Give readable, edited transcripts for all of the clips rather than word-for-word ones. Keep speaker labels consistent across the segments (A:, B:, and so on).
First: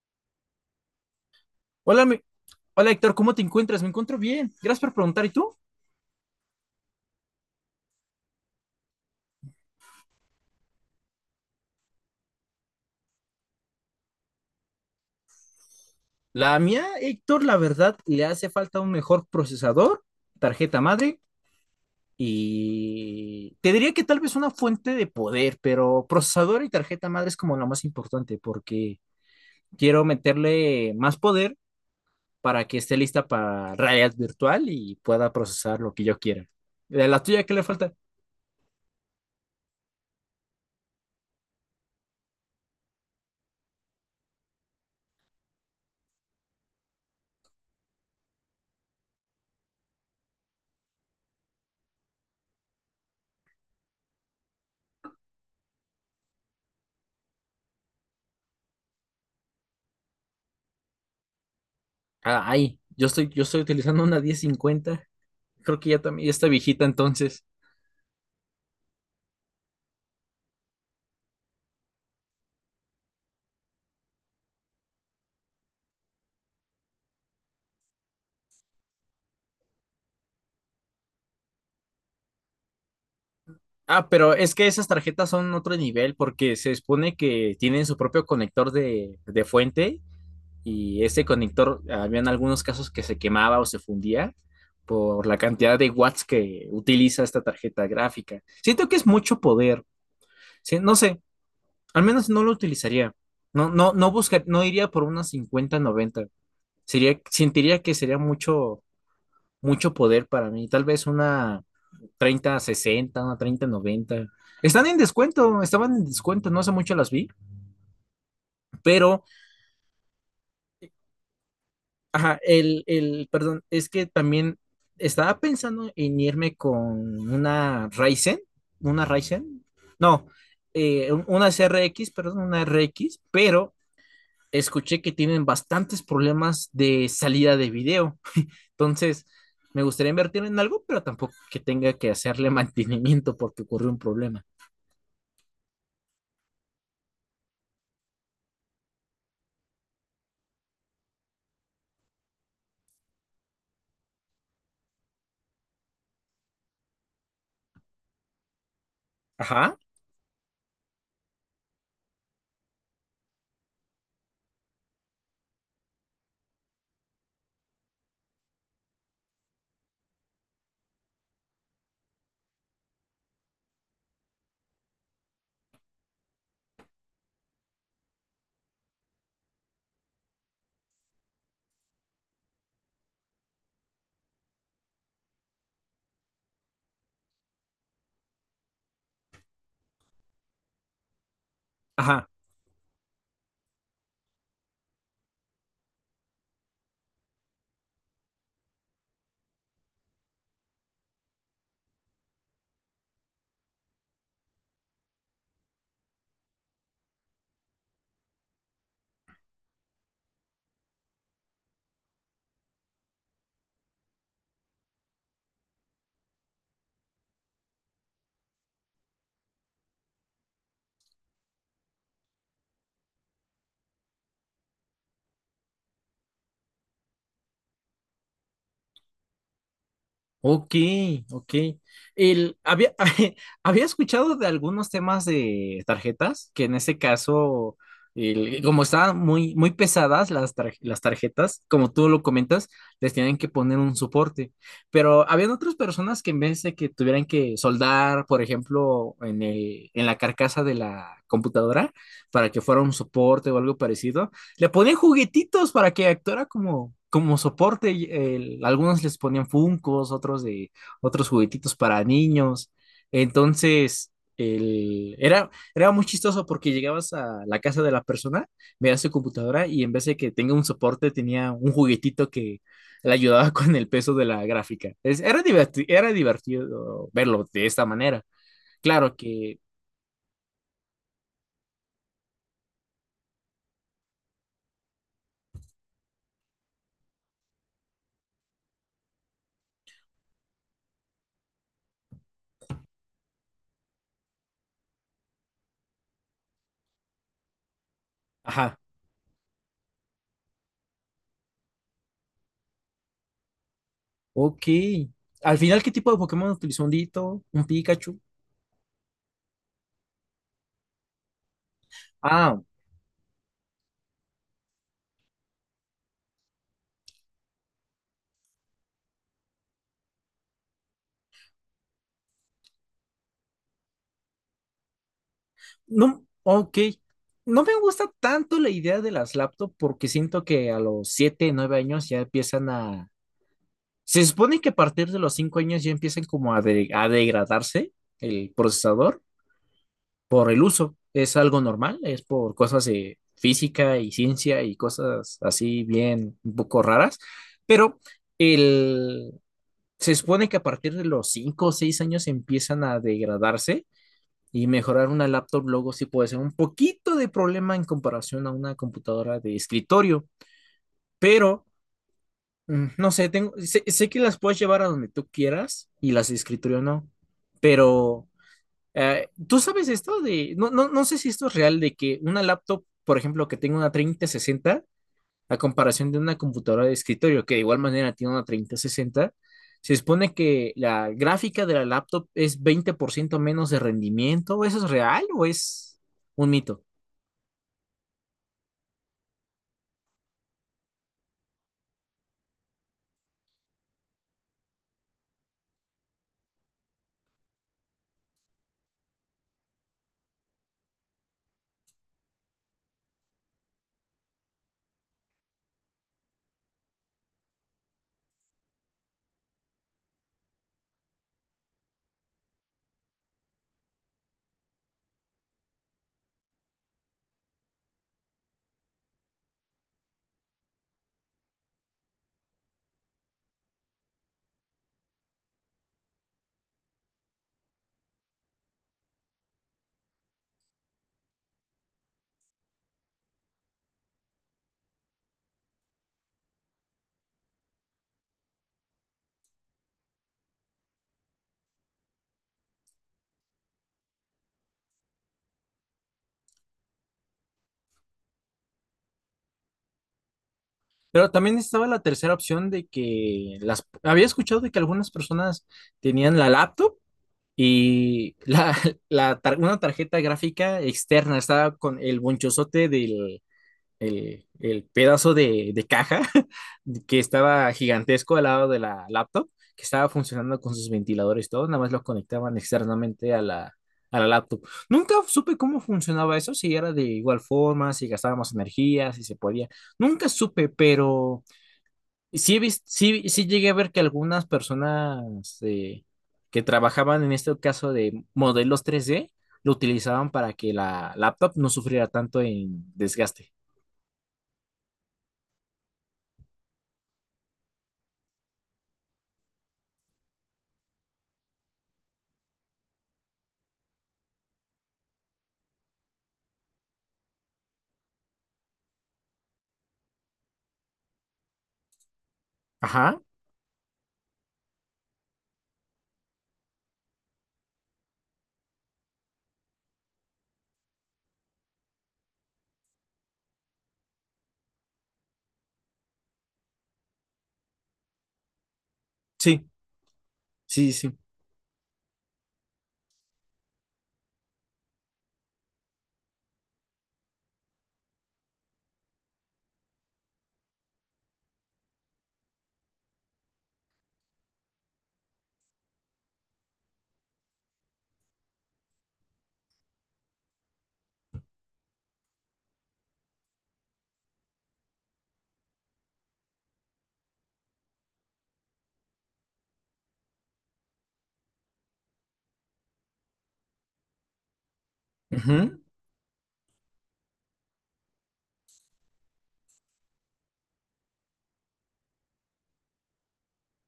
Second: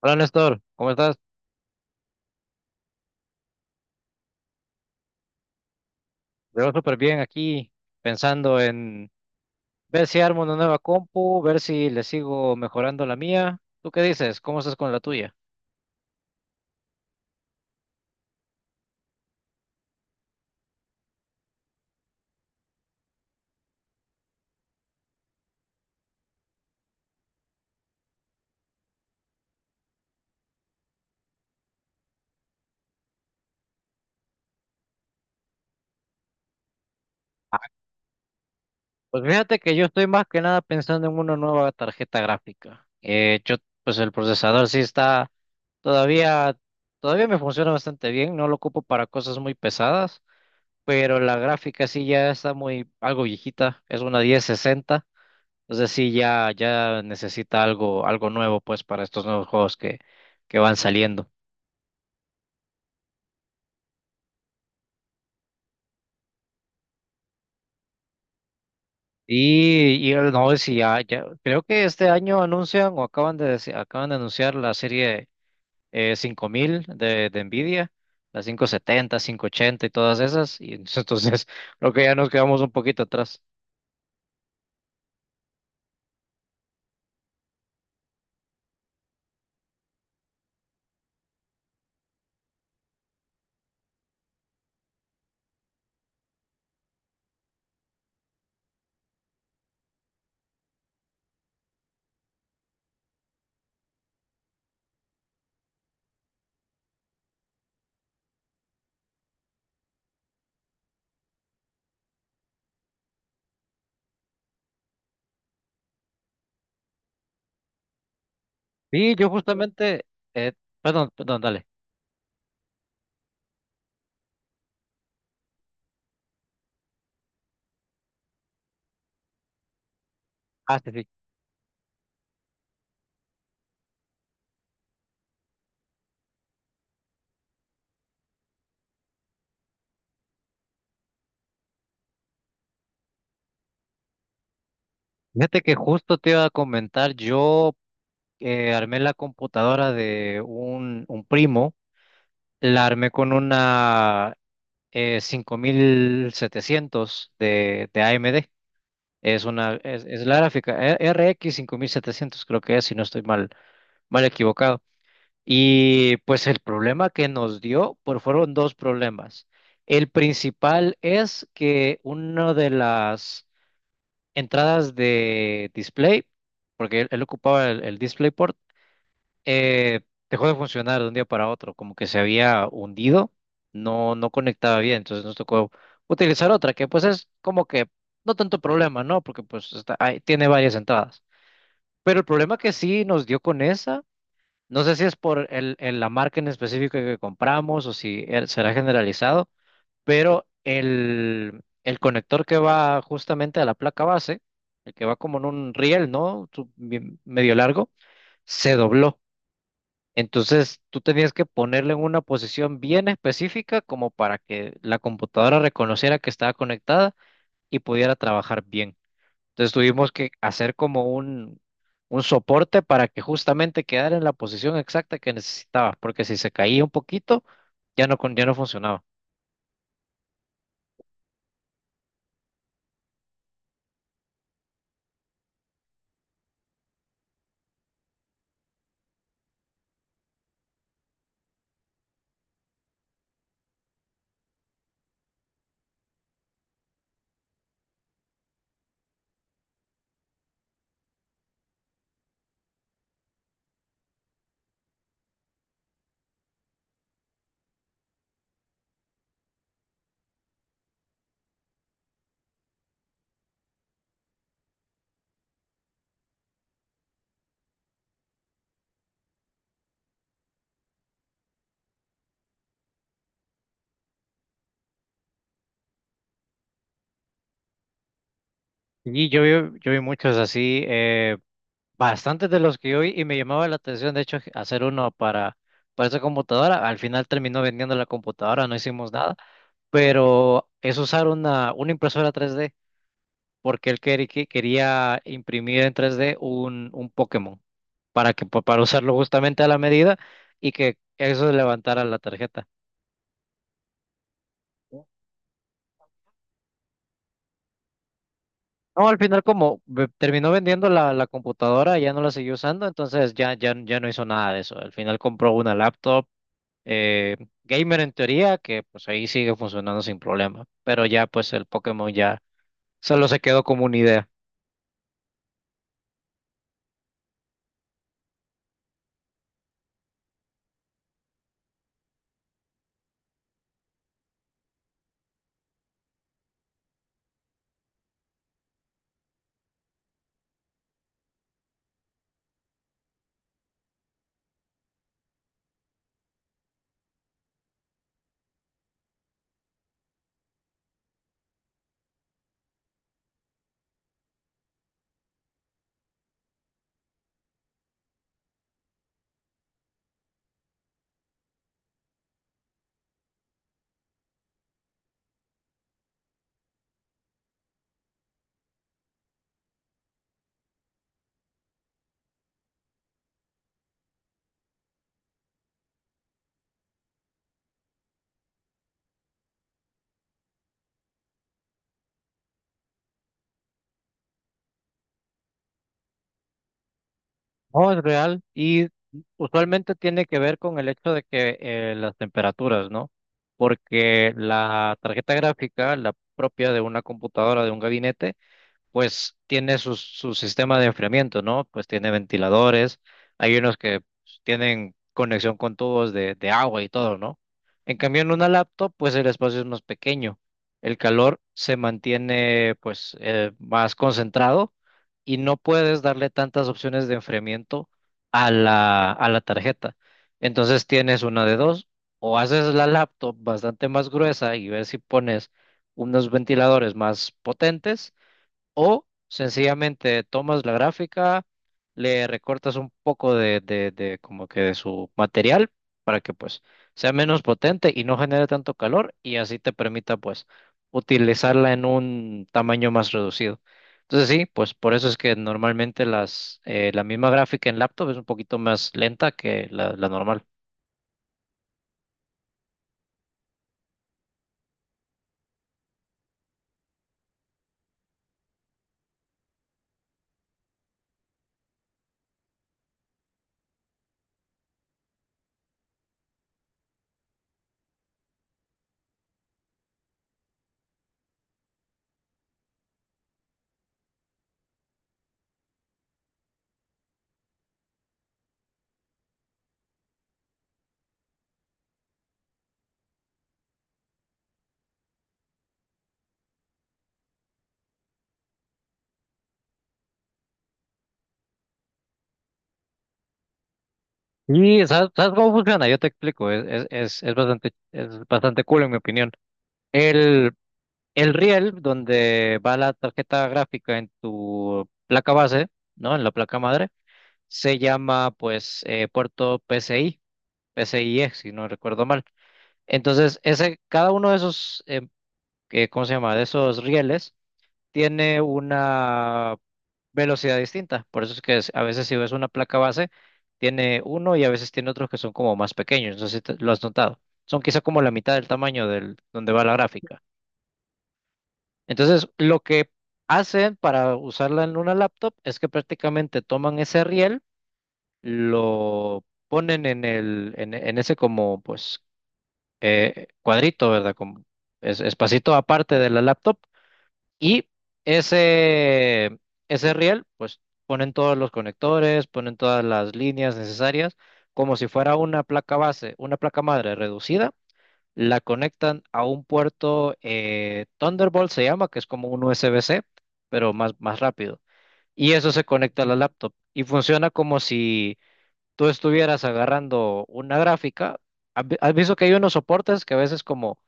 A: Hola Néstor, ¿cómo estás?
B: Hola, mi- Hola, Héctor, ¿cómo te encuentras? Me encuentro bien. Gracias por preguntar. ¿Y tú?
A: Te veo súper bien aquí, pensando en ver si armo una nueva compu, ver si le sigo mejorando la mía. ¿Tú qué dices? ¿Cómo estás con la tuya?
B: La mía, Héctor, la verdad, le hace falta un mejor procesador, tarjeta madre, y te diría que tal vez una fuente de poder, pero procesador y tarjeta madre es como lo más importante, porque quiero meterle más poder para que esté lista para realidad virtual y pueda procesar lo que yo quiera. ¿De la tuya qué le falta?
A: Pues fíjate que yo estoy más que nada pensando en una nueva tarjeta gráfica. Pues el procesador sí está todavía, todavía me funciona bastante bien, no lo ocupo para cosas muy pesadas, pero la gráfica sí ya está muy algo viejita, es una 1060. O sea sí, ya necesita algo nuevo pues para estos nuevos juegos que van saliendo.
B: Ah, ahí, yo estoy utilizando una 1050. Creo que ya también ya está viejita entonces.
A: No, si ya, creo que este año anuncian o acaban acaban de anunciar la serie 5000 de Nvidia, la 5070, 5080 y todas esas. Y entonces creo que ya nos quedamos un poquito atrás.
B: Ah, pero es que esas tarjetas son otro nivel porque se supone que tienen su propio conector de fuente, y ese conector, habían algunos casos que se quemaba o se fundía por la cantidad de watts que utiliza esta tarjeta gráfica. Siento que es mucho poder. Sí, no sé, al menos no lo utilizaría. No, no, no iría por una 5090. Sentiría que sería mucho, mucho poder para mí. Tal vez una 30, 60 una 30, 90. Están en descuento, estaban en descuento, no hace mucho las vi,
A: Sí,
B: pero,
A: yo justamente, eh, dale.
B: ajá, perdón, es que también estaba pensando en irme con una Ryzen, una Ryzen, no,
A: Ah, sí, sí.
B: una CRX, perdón, una RX, pero escuché que tienen bastantes problemas de salida de video. Entonces, me gustaría invertir en algo, pero tampoco que tenga que hacerle mantenimiento porque ocurrió un problema.
A: Fíjate que justo te iba a comentar, yo armé la computadora de un primo. La armé con una 5700 de AMD.
B: Ajá,
A: Es la gráfica R X 5700 creo que es, si no estoy mal, mal equivocado. Y pues el problema que nos dio, pues fueron dos problemas. El principal es que una de las entradas de display, porque él ocupaba el DisplayPort, eh, dejó de funcionar de un día para otro, como que se había hundido, no conectaba bien, entonces nos tocó utilizar otra, que pues es como que no tanto problema, ¿no? Porque pues está, ahí tiene varias entradas. Pero el
B: ajá.
A: problema que sí nos dio con esa, no sé si es por la marca en específico que compramos o si será generalizado, pero el conector que va justamente a la placa base, el que va como en un riel, ¿no? Medio largo, se dobló. Entonces, tú tenías que ponerle en una posición bien específica como para que la computadora reconociera que estaba conectada y pudiera trabajar bien. Entonces, tuvimos que hacer como un soporte para que justamente quedara en la posición exacta que necesitaba, porque si se caía un poquito, ya no, ya no funcionaba.
B: Ok, ok. El, había, Había escuchado de algunos temas de tarjetas, que en ese caso, como estaban muy, muy pesadas las tarjetas, como tú lo comentas, les tienen que poner un soporte. Pero habían otras personas que en vez de que tuvieran que soldar, por ejemplo, en la carcasa de la computadora, para que fuera un soporte o algo parecido, le ponían juguetitos para que actuara como soporte. Y, algunos les ponían funcos, otros juguetitos para niños. Entonces, era muy chistoso porque llegabas a la casa de la persona, veías su computadora y en vez de que tenga un soporte, tenía un juguetito que le ayudaba con el peso de la gráfica. Era divertido verlo de esta manera. Claro que,
A: Yo vi muchos así, bastantes de los que yo vi y me llamaba la atención, de hecho, hacer uno para esa computadora. Al final terminó vendiendo la computadora, no hicimos nada pero es usar una impresora 3D, porque él quería imprimir en 3D un Pokémon para que
B: ajá,
A: para usarlo justamente a la medida y que eso levantara la tarjeta.
B: ok. Al final, ¿qué tipo de Pokémon utilizó? ¿Un Ditto? ¿Un Pikachu?
A: No, al final como terminó vendiendo la computadora, ya no la siguió
B: Ah,
A: usando, entonces ya no hizo nada de eso. Al final compró una laptop eh, gamer en teoría, que pues ahí sigue funcionando sin problema, pero ya pues el Pokémon ya solo se quedó como una idea.
B: no, ok. No me gusta tanto la idea de las laptops porque siento que a los 7, 9 años ya empiezan a... Se supone que a partir de los 5 años ya empiezan como a degradarse el procesador por el uso. Es algo normal, es por cosas de física y ciencia y cosas así bien un poco raras, pero el... se supone que a partir de los 5 o 6 años empiezan a degradarse. Y mejorar una laptop luego sí puede ser un poquito de problema en comparación a una computadora de escritorio, pero no sé, sé que las puedes llevar a donde tú quieras y las de escritorio no, pero ¿tú sabes esto de, no, no, no sé si esto es real, de que una laptop, por ejemplo, que tenga una 3060 a comparación de una computadora de escritorio, que de igual manera tiene una 3060, se supone que la gráfica de la laptop es 20% menos de rendimiento? ¿Eso es real o es un mito?
A: No, es real y usualmente tiene que ver con el hecho de que las temperaturas, ¿no? Porque la tarjeta gráfica, la propia de una computadora, de un gabinete, pues tiene su sistema de enfriamiento, ¿no? Pues tiene ventiladores, hay unos que pues, tienen conexión con tubos de agua y todo, ¿no? En cambio, en una laptop, pues el espacio es más pequeño, el calor se mantiene pues más concentrado y no puedes darle tantas opciones de enfriamiento a a la tarjeta. Entonces tienes una de dos, o haces la laptop bastante más gruesa y ver si pones unos ventiladores más potentes o sencillamente tomas la gráfica, le recortas un poco de como que de su material para que pues sea menos potente y no genere tanto calor y así te permita pues utilizarla en un tamaño más reducido. Entonces sí, pues por eso es que normalmente la misma gráfica en laptop es un poquito más lenta que la normal.
B: Pero también estaba la tercera opción de que las... Había escuchado de que algunas personas tenían la laptop y una tarjeta gráfica externa estaba con el bonchozote del, el pedazo de caja que estaba gigantesco al lado de la laptop, que estaba funcionando con sus ventiladores y todo, nada más lo conectaban externamente a la laptop. Nunca supe cómo funcionaba eso, si era de igual forma, si gastaba más energía, si se podía. Nunca supe, pero sí, sí, sí llegué a ver que algunas personas que trabajaban en este caso de modelos 3D lo utilizaban para que la laptop no sufriera tanto en desgaste.
A: Y ¿ sabes cómo funciona? Yo te explico, es bastante cool en mi opinión. El, El riel donde va la tarjeta gráfica en tu placa base, ¿no? En la placa madre, se llama pues puerto PCI, PCIe, si no recuerdo mal.
B: Ajá.
A: Entonces, ese, cada uno de esos, ¿cómo se llama? De esos rieles tiene una velocidad distinta. Por eso es que a veces si ves una placa base, tiene uno y a veces tiene otros que son como más pequeños. No sé si lo has notado. Son quizá como la mitad del tamaño del donde va
B: Sí,
A: la gráfica.
B: sí, sí.
A: Entonces, lo que hacen para usarla en una laptop es que prácticamente toman ese riel, lo ponen en ese como, pues, cuadrito, ¿verdad? Como espacito aparte de la laptop y ese, ese riel, pues, ponen todos los conectores, ponen todas las líneas necesarias, como si fuera una placa base, una placa madre reducida, la conectan a un puerto Thunderbolt se llama, que es como un USB-C, pero más rápido. Y eso se
B: Ujú.
A: conecta a la laptop y funciona como si tú estuvieras agarrando una gráfica. Has visto que hay unos soportes que a veces como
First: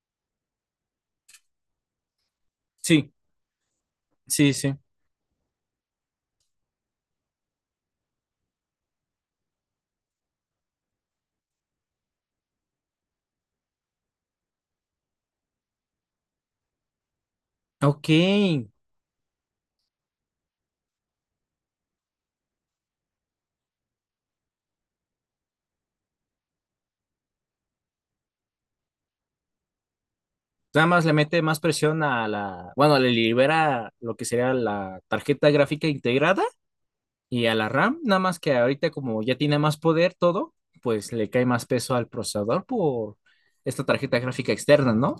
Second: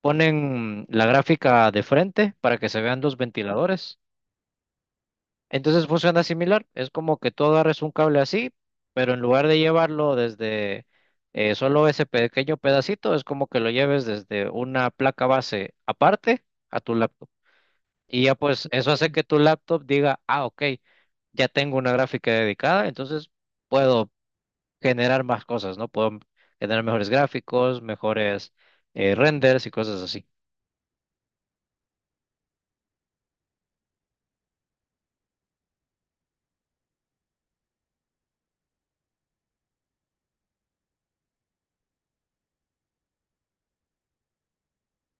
A: ponen la gráfica de frente para que se vean
B: Sí,
A: los ventiladores?
B: sí, sí.
A: Entonces funciona similar, es como que tú agarres un cable así, pero en lugar de llevarlo desde solo ese pequeño pedacito, es como que lo lleves desde una placa base aparte a tu laptop.
B: Ok.
A: Y ya pues eso hace que tu laptop diga, ah, ok, ya tengo una gráfica dedicada, entonces puedo generar más cosas, ¿no? Puedo generar mejores gráficos, mejores renders y cosas así.
B: Nada más le mete más presión bueno, le libera lo que sería la tarjeta gráfica integrada y a la RAM, nada más que ahorita como ya tiene más poder todo, pues le cae más peso al procesador por esta tarjeta gráfica externa, ¿no?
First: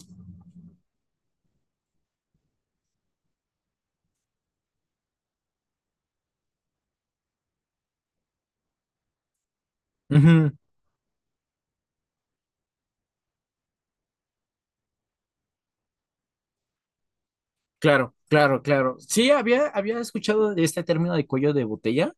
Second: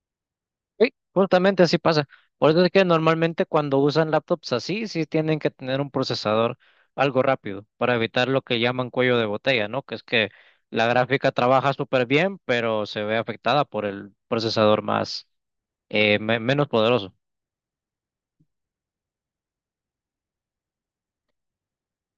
A: Sí, justamente así pasa. Por eso es que normalmente cuando usan laptops así, sí tienen que tener un procesador algo rápido para evitar lo que llaman cuello de botella, ¿no? Que es que
B: Ujú.
A: la gráfica trabaja súper bien, pero se ve afectada por el procesador más menos poderoso.
B: Claro, claro, claro. Sí, había escuchado de este término de cuello de botella.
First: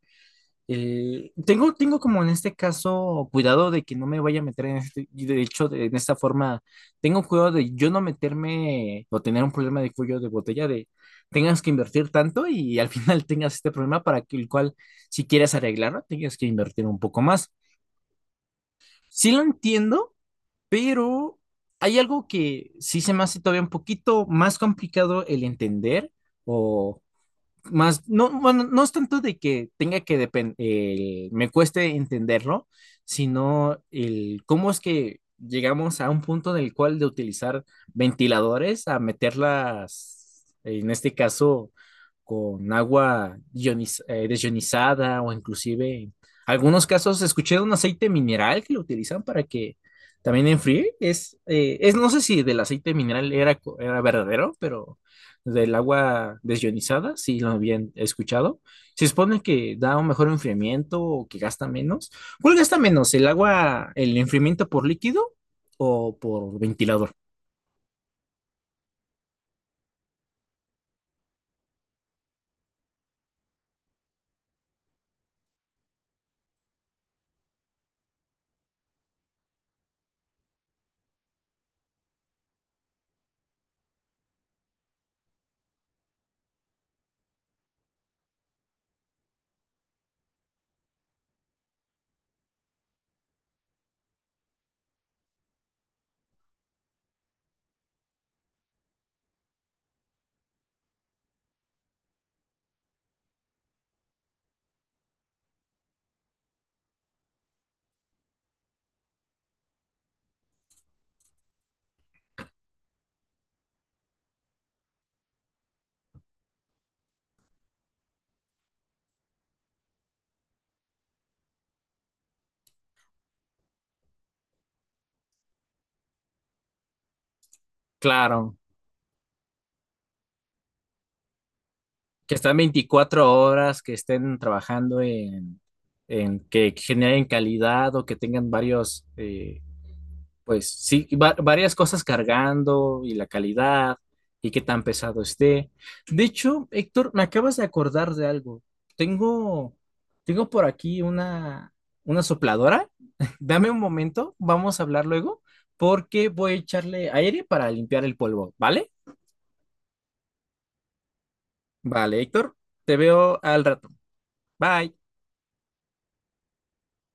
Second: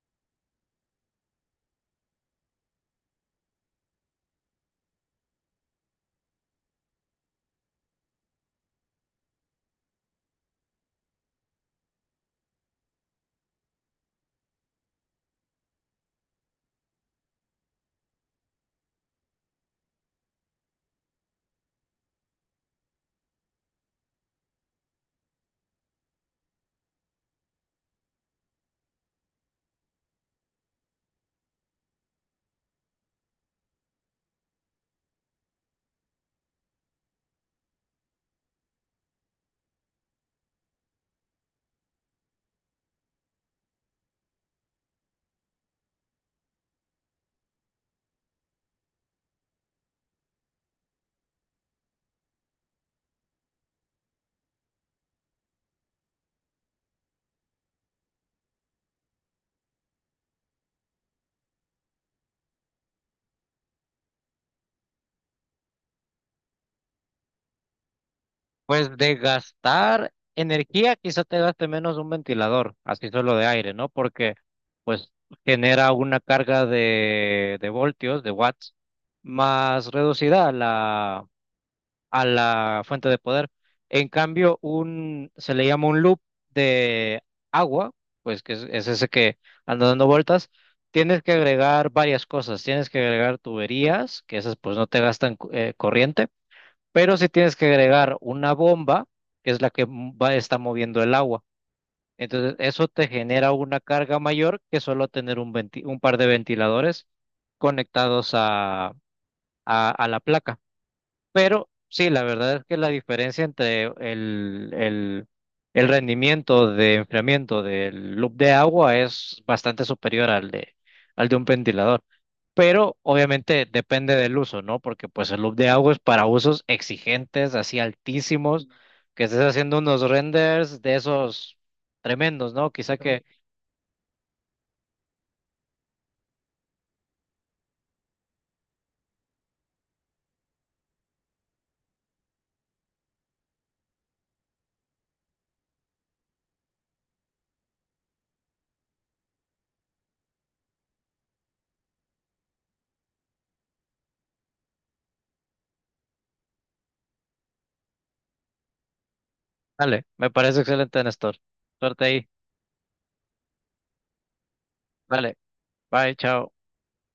B: Tengo como en este caso cuidado de que no me vaya a meter en este, y de hecho, en esta forma, tengo cuidado de yo no meterme o tener un problema de cuello de botella de tengas que invertir tanto y al final tengas este problema para que el cual, si quieres arreglarlo, tengas que invertir un poco más. Sí lo entiendo, pero hay algo que sí se me hace todavía un poquito más complicado el entender o más, no, bueno, no es tanto de que tenga que depender, me cueste entenderlo, sino el cómo es que llegamos a un punto en el cual de utilizar ventiladores a meterlas, en este caso, con agua desionizada o inclusive en algunos casos escuché de un aceite mineral que lo utilizan para que también enfríe. Es no sé si del aceite mineral era verdadero, pero del agua desionizada, sí lo habían escuchado. Se supone que da un mejor enfriamiento o que gasta menos. ¿Cuál gasta menos? ¿El agua, el enfriamiento por líquido o por ventilador?
A: Pues de gastar energía, quizá te gaste menos un ventilador, así solo de aire, ¿no? Porque pues genera una carga de voltios, de watts, más reducida la a la fuente de poder. En cambio, se le llama un loop de agua, pues que es ese que anda dando vueltas. Tienes que agregar varias cosas. Tienes que agregar tuberías, que esas pues no te gastan corriente, pero sí tienes que agregar una bomba, que es la que está moviendo el agua. Entonces, eso te genera una carga mayor que solo tener un par de ventiladores conectados a la placa. Pero sí, la verdad es que la diferencia entre el rendimiento de enfriamiento del loop de agua es bastante superior al al de un ventilador. Pero obviamente depende del uso, ¿no? Porque pues el loop de agua es para usos exigentes, así
B: Claro,
A: altísimos, que estés haciendo unos renders de esos
B: que
A: tremendos,
B: están
A: ¿no? Quizá que...
B: 24 horas, que estén trabajando en que generen calidad o que tengan varios, pues sí, varias cosas cargando y la calidad y qué tan pesado esté. De hecho, Héctor, me acabas de acordar de algo. Tengo, tengo por aquí una sopladora. Dame un momento, vamos a hablar luego, porque voy a echarle aire para limpiar el polvo, ¿vale?
A: Dale, me parece excelente, Néstor. Suerte
B: Vale,
A: ahí.
B: Héctor, te veo al rato. Bye.
A: Vale, bye, chao.